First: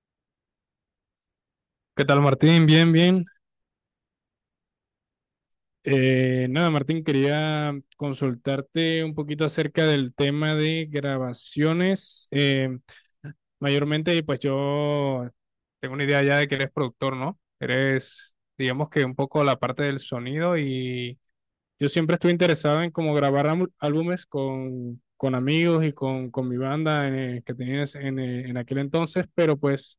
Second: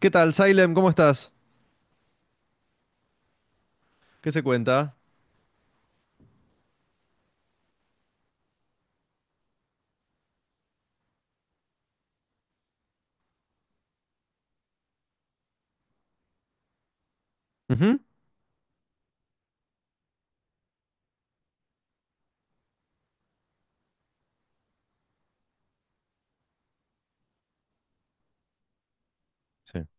¿Qué tal, Salem? ¿Cómo estás? ¿Qué tal, Martín? Bien, bien. ¿Qué se cuenta? Nada, Martín, quería consultarte un poquito acerca del tema de grabaciones. Mayormente, pues yo tengo una idea ya de que eres productor, ¿no? Ujú. Eres, digamos que un poco la parte del sonido. Y yo siempre estuve interesado en cómo grabar álbumes con amigos y con mi banda que tenías en aquel entonces, pero Sí, pues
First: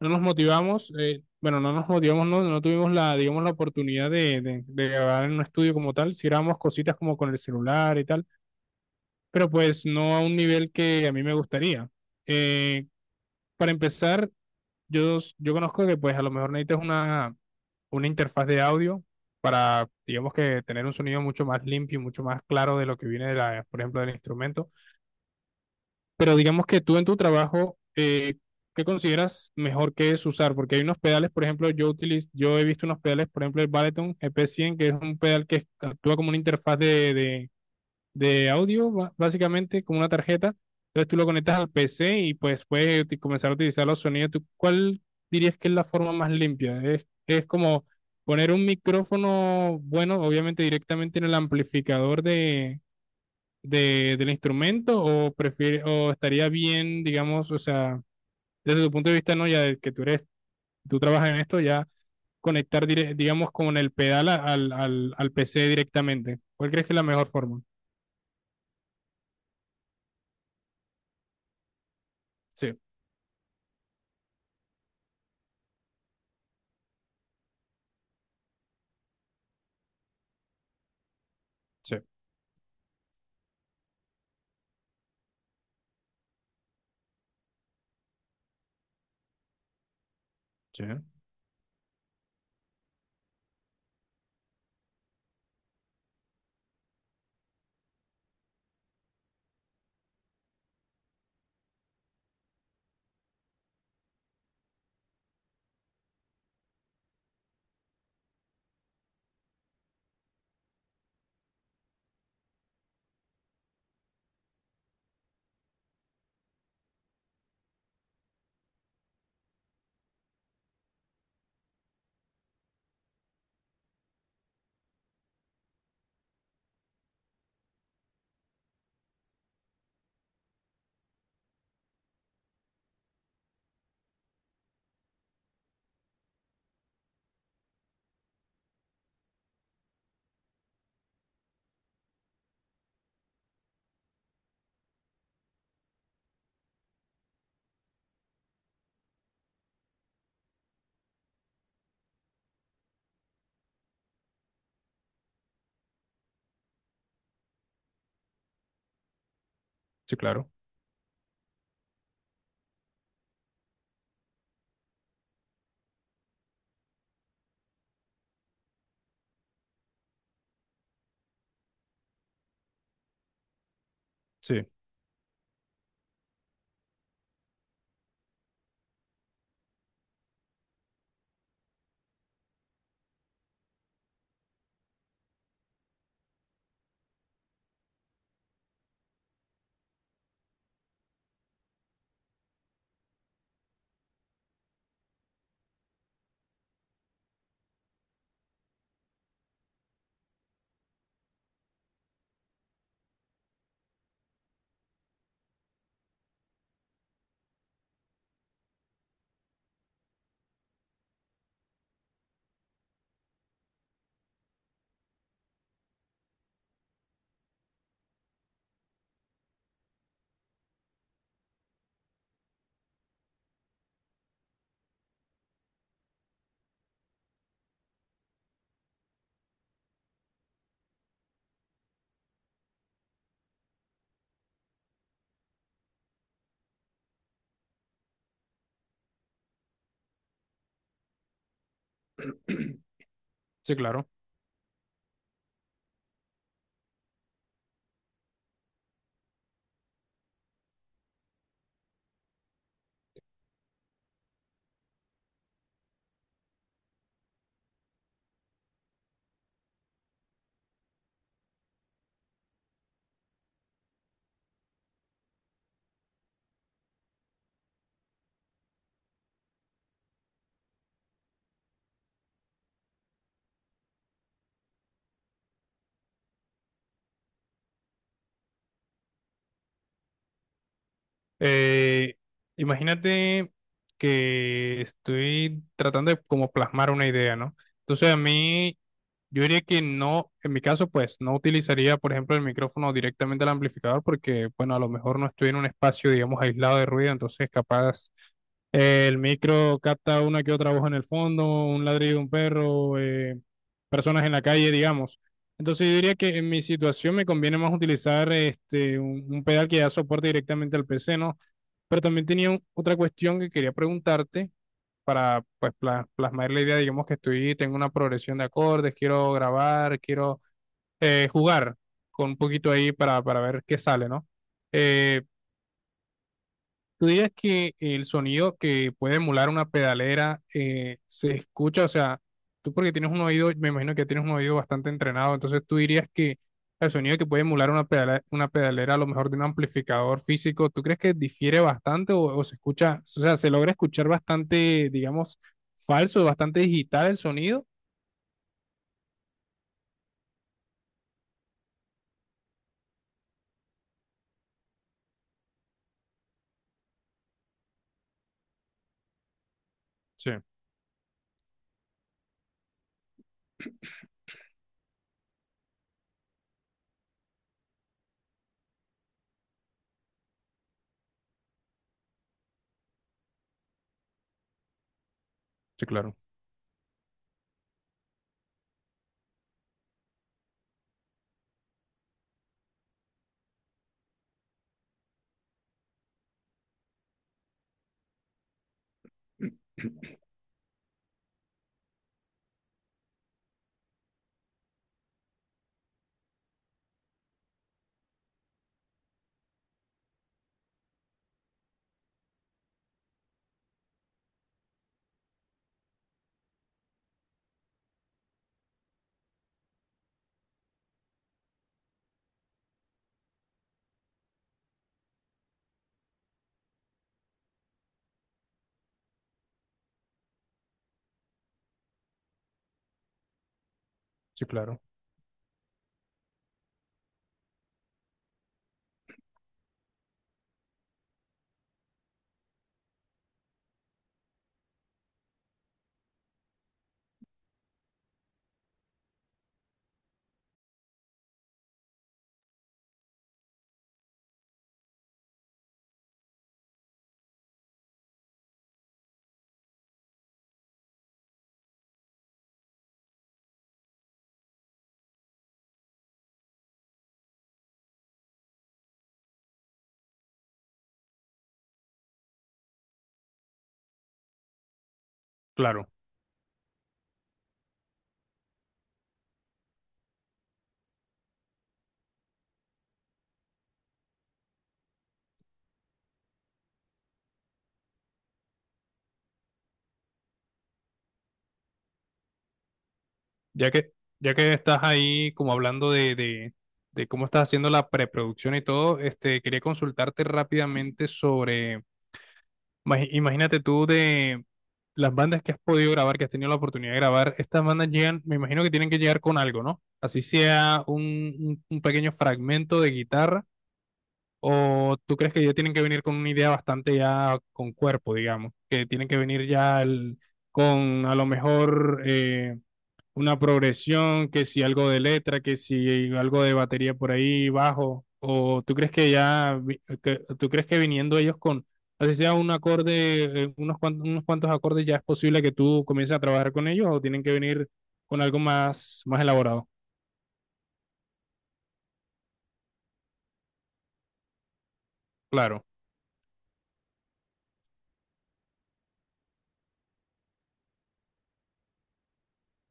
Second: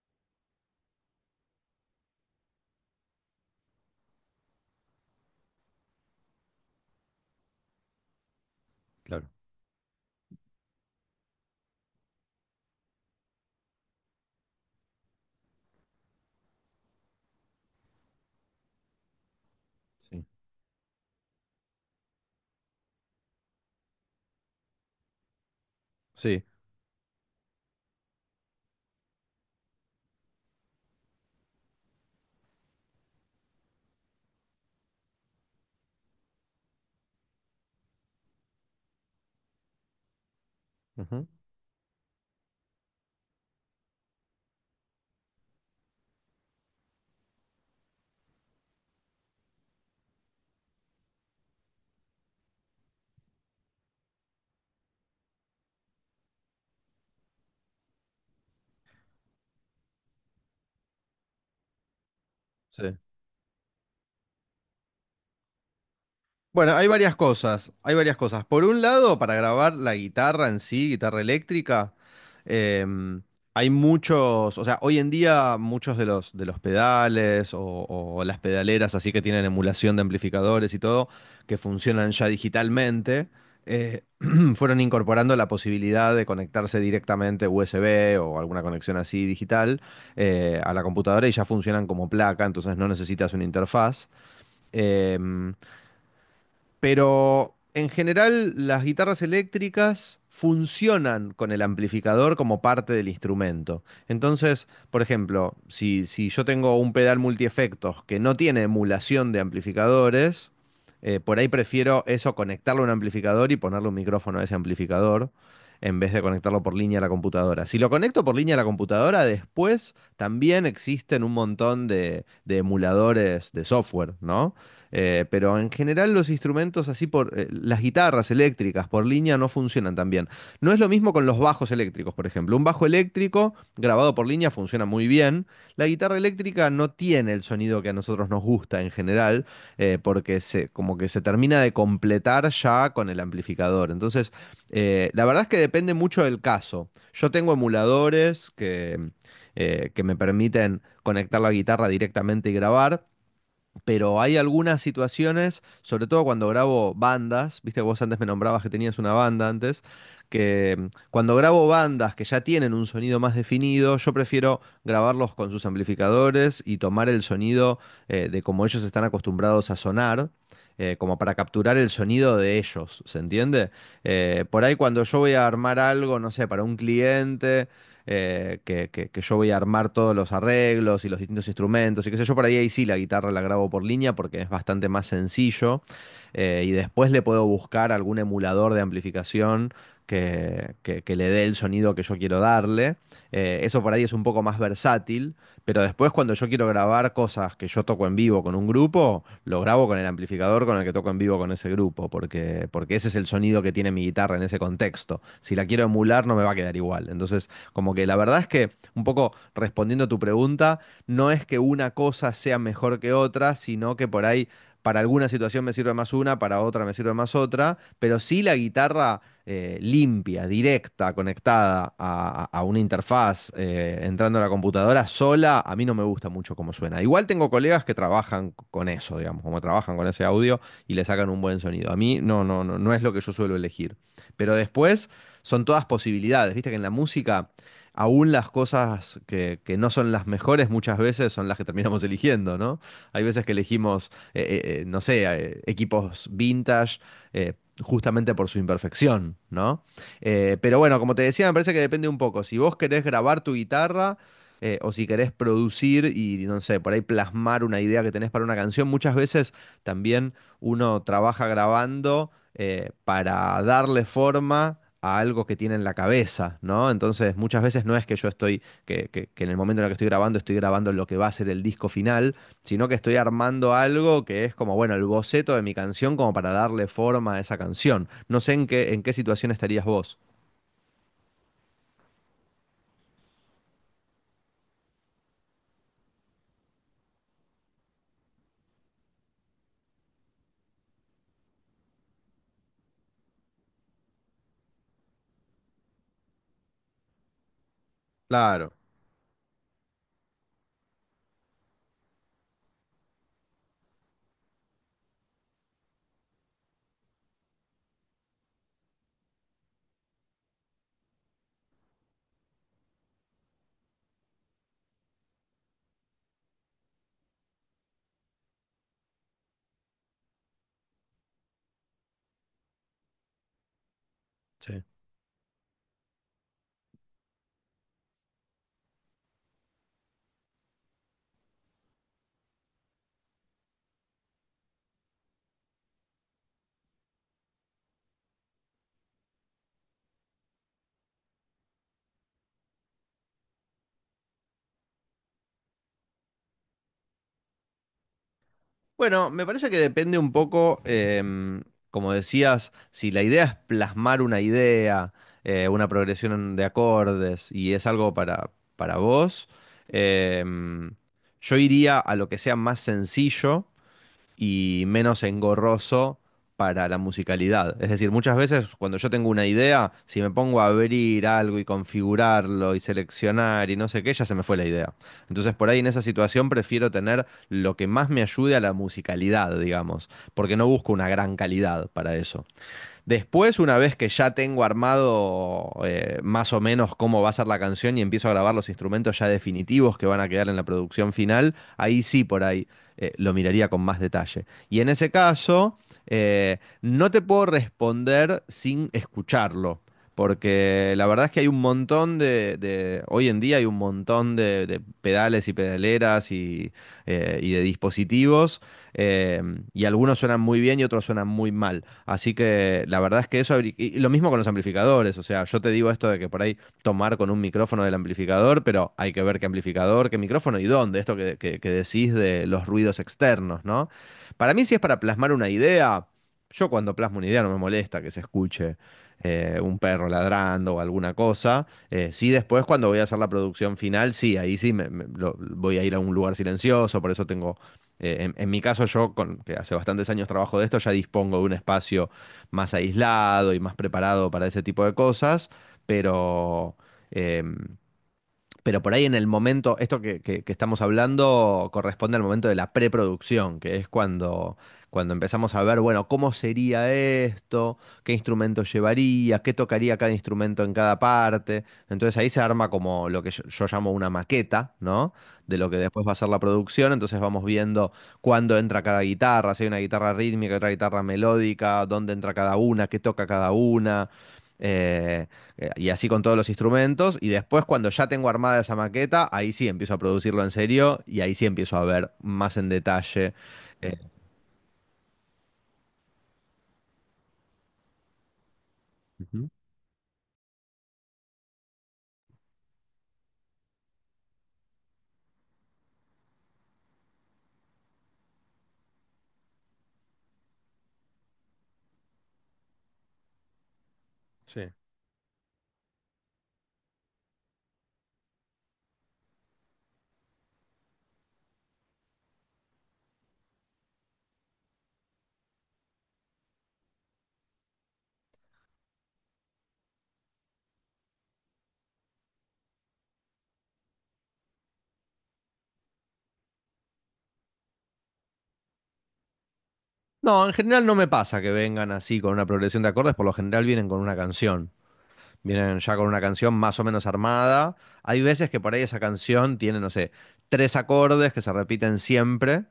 no nos motivamos, bueno, no nos motivamos, no, no tuvimos la, digamos, la oportunidad de grabar en un estudio como tal. Si grabamos cositas como con el celular y tal, claro. pero pues no a un nivel que a mí me gustaría. Eh, para empezar, yo conozco que pues a lo mejor necesitas una interfaz de audio para, Sí. digamos, que tener un sonido mucho más limpio y mucho más claro de lo que viene de la, por ejemplo, del instrumento. Pero Sí. digamos que tú en tu trabajo, ¿qué consideras mejor que es usar? Porque hay unos pedales, por ejemplo, yo utilizo, yo he visto unos pedales, por ejemplo, el Balaton ep cien, que es un pedal que actúa como una interfaz de audio, básicamente, como una tarjeta. Entonces tú lo Ujú. conectas al PC y pues puedes comenzar a utilizar los sonidos. ¿Tú cuál dirías que es la forma más limpia? Es como poner un micrófono, bueno, obviamente directamente en el amplificador de, del instrumento, o prefiere, o estaría bien, digamos, o sea, desde tu punto de vista, ¿no? Ya de que tú eres, tú trabajas en esto, ya Sí. conectar, digamos, con el pedal al PC directamente. ¿Cuál Bueno, crees hay que es la varias mejor forma? cosas, hay varias cosas. Por un lado, para grabar la guitarra en sí, guitarra eléctrica, Sí, Em, hay muchos, o sea, hoy en día muchos de los pedales o las pedaleras así que tienen emulación de amplificadores y todo, que sí, funcionan ya digitalmente. eh, Fueron incorporando la posibilidad de conectarse directamente USB o alguna conexión así digital, a la sí, computadora, y ya funcionan como placa, entonces no necesitas una interfaz. Em, pero en general las guitarras eléctricas funcionan con el amplificador como parte del instrumento. Entonces, por ejemplo, si yo tengo un pedal multiefectos que no tiene emulación de amplificadores, por ahí prefiero eso, conectarlo a un amplificador y ponerle un micrófono a ese amplificador en vez de conectarlo por línea a la computadora. Si lo conecto por línea a la computadora, después también existen un montón de, emuladores de software, ¿no? Pero en general los instrumentos así por las guitarras eléctricas por línea no funcionan tan bien. No es lo mismo con los bajos eléctricos, por ejemplo. Un bajo eléctrico grabado por línea funciona muy bien. La guitarra eléctrica no tiene el sonido que a nosotros nos gusta en general, porque como que se termina de completar ya con el amplificador. Entonces, la verdad es que depende mucho del caso. Yo tengo emuladores que me permiten conectar la guitarra directamente y grabar, pero hay algunas situaciones, sobre todo cuando grabo bandas. Viste, vos antes me nombrabas que tenías una banda antes, sí, claro. que cuando grabo bandas que ya tienen un sonido más definido, yo prefiero grabarlos con sus amplificadores y tomar el sonido, de como ellos están acostumbrados a sonar, como para capturar el sonido de ellos, ¿se entiende? Por Sí, ahí cuando yo voy a armar algo, no sé, para un cliente que yo voy a armar todos los arreglos y los distintos instrumentos y qué sé yo. Por ahí, ahí sí la guitarra la grabo por línea porque es bastante más sencillo, y después le puedo buscar algún emulador de amplificación que le dé el sonido que yo quiero darle. Eso por ahí es un poco más versátil. Pero después cuando yo quiero grabar cosas que yo toco en vivo con un grupo, lo grabo con el amplificador con el que toco en vivo con ese grupo, porque ese es el sonido que tiene mi guitarra en ese contexto. Si la quiero emular no me va a quedar igual. Entonces como que la verdad es que, un poco respondiendo a tu pregunta, no es que una cosa sea mejor que otra, sino que por ahí para alguna situación me sirve más una, para otra me sirve más otra, pero sí la guitarra, limpia, directa, conectada a, a una interfaz, entrando a la computadora sola, a mí no me gusta mucho cómo suena. Igual tengo colegas que trabajan con eso, digamos, como trabajan con ese audio y le sacan un buen sonido. A mí no, no, no, no es lo que yo suelo elegir. Pero después son todas posibilidades, viste que en la música aún las cosas que no son las mejores muchas veces son las que terminamos eligiendo, ¿no? Hay veces que sí, claro. elegimos, no sé, equipos vintage, eh, justamente por su imperfección, ¿no? Pero bueno, como te decía, me parece que depende un poco. Si vos querés grabar tu guitarra, o si querés producir y, no sé, por ahí plasmar una idea que tenés para una canción, muchas veces también uno trabaja grabando, para darle forma a algo que tiene en la cabeza, ¿no? Entonces, muchas veces no es que yo estoy, que en el momento en el que estoy grabando lo que va a ser el disco final, sino que estoy armando algo que es como, bueno, el boceto de mi canción, como para darle forma a esa canción. No sé en qué situación estarías vos. Eh, Imagínate que estoy tratando de como plasmar una idea, ¿no? Entonces a mí, yo diría que no, en mi caso, pues no utilizaría, por ejemplo, el micrófono directamente al amplificador porque, bueno, a lo mejor no estoy en un espacio, digamos, aislado de ruido, entonces capaz Claro. El micro capta una que otra voz en el fondo, un ladrido de un perro, personas en la calle, digamos. Entonces yo diría que en mi situación me conviene más utilizar este, un pedal que ya soporte directamente al PC, ¿no? Pero también tenía otra cuestión que quería preguntarte para pues, plasmar la idea. Digamos que estoy, tengo una progresión de acordes, quiero grabar, quiero jugar con un poquito ahí para ver qué sale, ¿no? Sí. Eh, ¿Tú dirías que el sonido que puede emular una pedalera se escucha? O sea, tú porque tienes un oído, me imagino que tienes un oído bastante entrenado, entonces tú dirías que el sonido que puede emular una pedalera a lo mejor de un amplificador físico, ¿tú crees que difiere bastante o se escucha, o sea, se logra escuchar bastante, digamos, falso, bastante digital el sonido? Bueno, me parece que depende un poco, como decías, si la idea es plasmar una idea, una progresión de acordes y es algo para, vos, Sí, em, yo iría a lo que sea más sencillo y menos engorroso para la musicalidad. Es decir, muchas veces cuando yo tengo una idea, si me pongo a abrir algo y configurarlo y seleccionar y no sé qué, ya se me fue la idea. Entonces, por ahí en sí, esa claro, situación prefiero tener lo que más me ayude a la musicalidad, digamos, porque no busco una gran calidad para eso. Después, una vez que ya tengo armado, más o menos cómo va a ser la canción, y empiezo a grabar los instrumentos ya definitivos que van a quedar en la producción final, ahí sí por ahí, lo miraría con más detalle. Y en ese caso, no te puedo responder sin escucharlo. Porque la verdad es que hay un montón de, hoy en día hay un montón de, pedales y pedaleras y de dispositivos, eh, y algunos suenan muy bien y otros suenan muy mal. Así que la verdad es que eso, y lo mismo con los amplificadores, o sea, yo te digo esto de que por ahí tomar con un micrófono del amplificador, pero hay que ver qué amplificador, qué micrófono y dónde, esto que decís de los ruidos externos, ¿no? sí, Para mí, si es claro, para plasmar una idea, yo cuando plasmo una idea no me molesta que se escuche, un perro ladrando o alguna cosa. Sí, después cuando voy a hacer la producción final, sí, ahí sí voy a ir a un lugar silencioso, por eso tengo, en mi caso, que hace bastantes años trabajo de esto, ya dispongo de un espacio más aislado y más preparado para ese tipo de cosas, pero em, pero por ahí en el momento, esto que estamos hablando corresponde al momento de la preproducción, que es cuando, empezamos a ver, bueno, cómo sería esto, qué instrumentos llevaría, qué tocaría cada instrumento en cada parte. Entonces ahí se arma como lo que yo, llamo una maqueta, ¿no? De lo que claro. después va a ser la producción. Entonces vamos viendo cuándo entra cada guitarra, si hay una guitarra rítmica, otra guitarra melódica, dónde entra cada una, qué toca cada una. Eh, Y así con todos los instrumentos. Y después, cuando ya tengo armada esa maqueta, ahí sí empiezo a producirlo en serio y ahí sí empiezo a ver más en detalle. Ya que, eh, ya que estás ahí como hablando de cómo estás haciendo la preproducción y todo, este, Ujú. quería consultarte rápidamente sobre, imagínate tú de las bandas que has podido grabar, que has tenido la oportunidad de grabar, estas bandas llegan, me imagino que tienen que llegar con algo, ¿no? Así sea un un pequeño fragmento de guitarra, Sí. o tú crees que ya tienen que venir con una idea bastante ya con cuerpo, digamos, que tienen que venir ya con a lo mejor... una progresión, que si algo de letra, que si algo de batería por ahí bajo, o tú crees que ya, tú crees que viniendo ellos con, así sea un acorde, unos cuantos acordes, ya es posible que tú comiences a trabajar con ellos, o tienen que venir con algo más, más elaborado. No, en general no me pasa que vengan así con una progresión de acordes, por lo general vienen con una canción. Claro, Vienen ya con una canción más o menos armada. Hay veces que por ahí esa canción tiene, no sé, tres acordes que se repiten siempre,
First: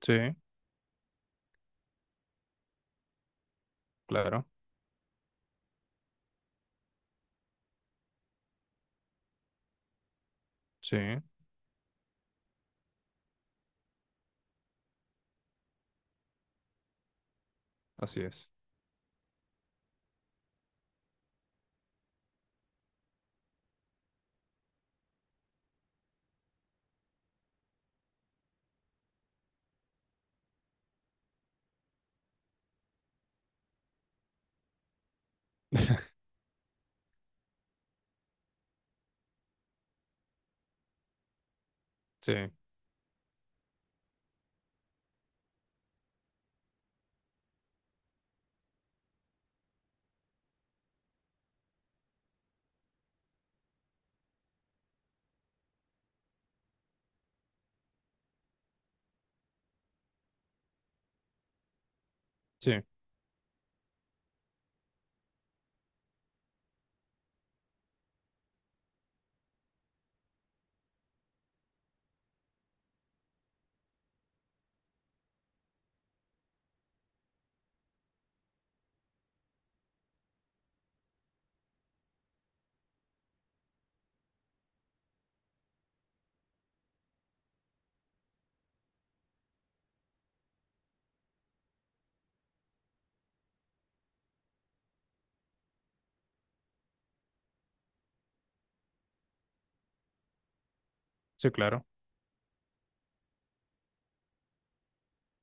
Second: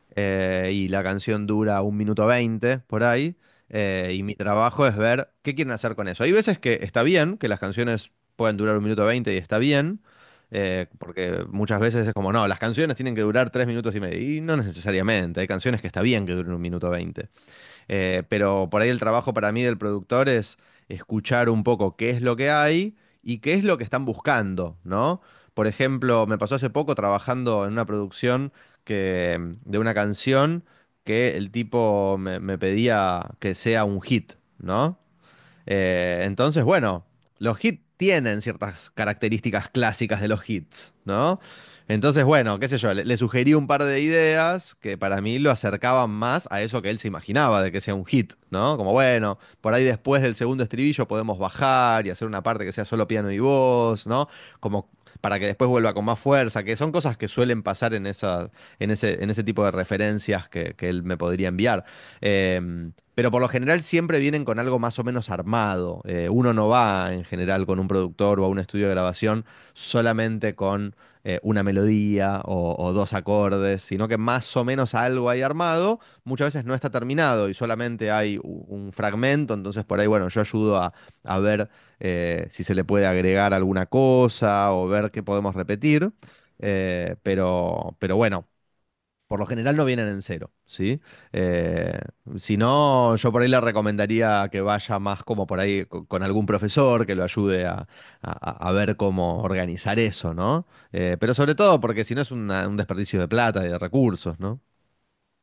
sí, y la canción dura 1:20 por ahí, y mi claro, trabajo es ver qué quieren hacer con eso. Hay veces que está bien, que las canciones pueden durar 1:20 y está bien, sí, porque muchas veces es como, no, las canciones tienen que durar 3 minutos y medio, y no necesariamente, hay canciones que está bien que duren 1:20. así es. Pero por ahí el trabajo para mí del productor es escuchar un poco qué es lo que hay y qué es lo que están buscando, ¿no? Por ejemplo, me pasó hace poco trabajando en una producción, que, de una canción, que el tipo me pedía que sea un hit, ¿no? Entonces, bueno, los hits tienen ciertas características clásicas de los hits, ¿no? Entonces, Sí, bueno, qué sé yo, le sugerí un par de ideas que para mí lo acercaban más a eso que él se imaginaba de que sea un hit, ¿no? Como, bueno, por ahí después del segundo estribillo podemos bajar y hacer una parte que sea solo piano y voz, ¿no? Como para que después vuelva con más fuerza, que son cosas que suelen pasar en ese tipo de referencias que él me podría enviar. sí, Pero por lo general siempre vienen con algo más o menos armado. Uno no va en general con un productor o a un estudio de grabación solamente con, una melodía o, dos acordes, sino que más o menos algo hay armado. Muchas veces no está terminado y solamente hay un fragmento, entonces por ahí, bueno, yo ayudo a, ver, si se le puede agregar alguna cosa o ver qué podemos repetir. Pero bueno, por lo general no vienen en cero, ¿sí? Eh, si no, yo por ahí le recomendaría que vaya más como por ahí con algún profesor que lo ayude a, a ver cómo organizar eso, ¿no? Pero sí, sobre todo claro. porque si no es un desperdicio de plata y de recursos, ¿no?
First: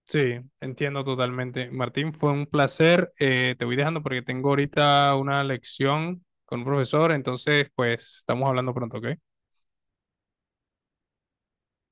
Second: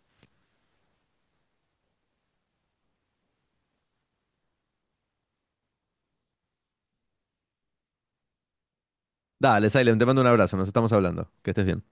Sí, entiendo totalmente. Martín, fue un placer. Te voy dejando porque tengo ahorita una lección con un profesor, entonces pues estamos hablando pronto, ¿ok? Dale, Silent, te mando un abrazo, nos estamos hablando. Que estés bien.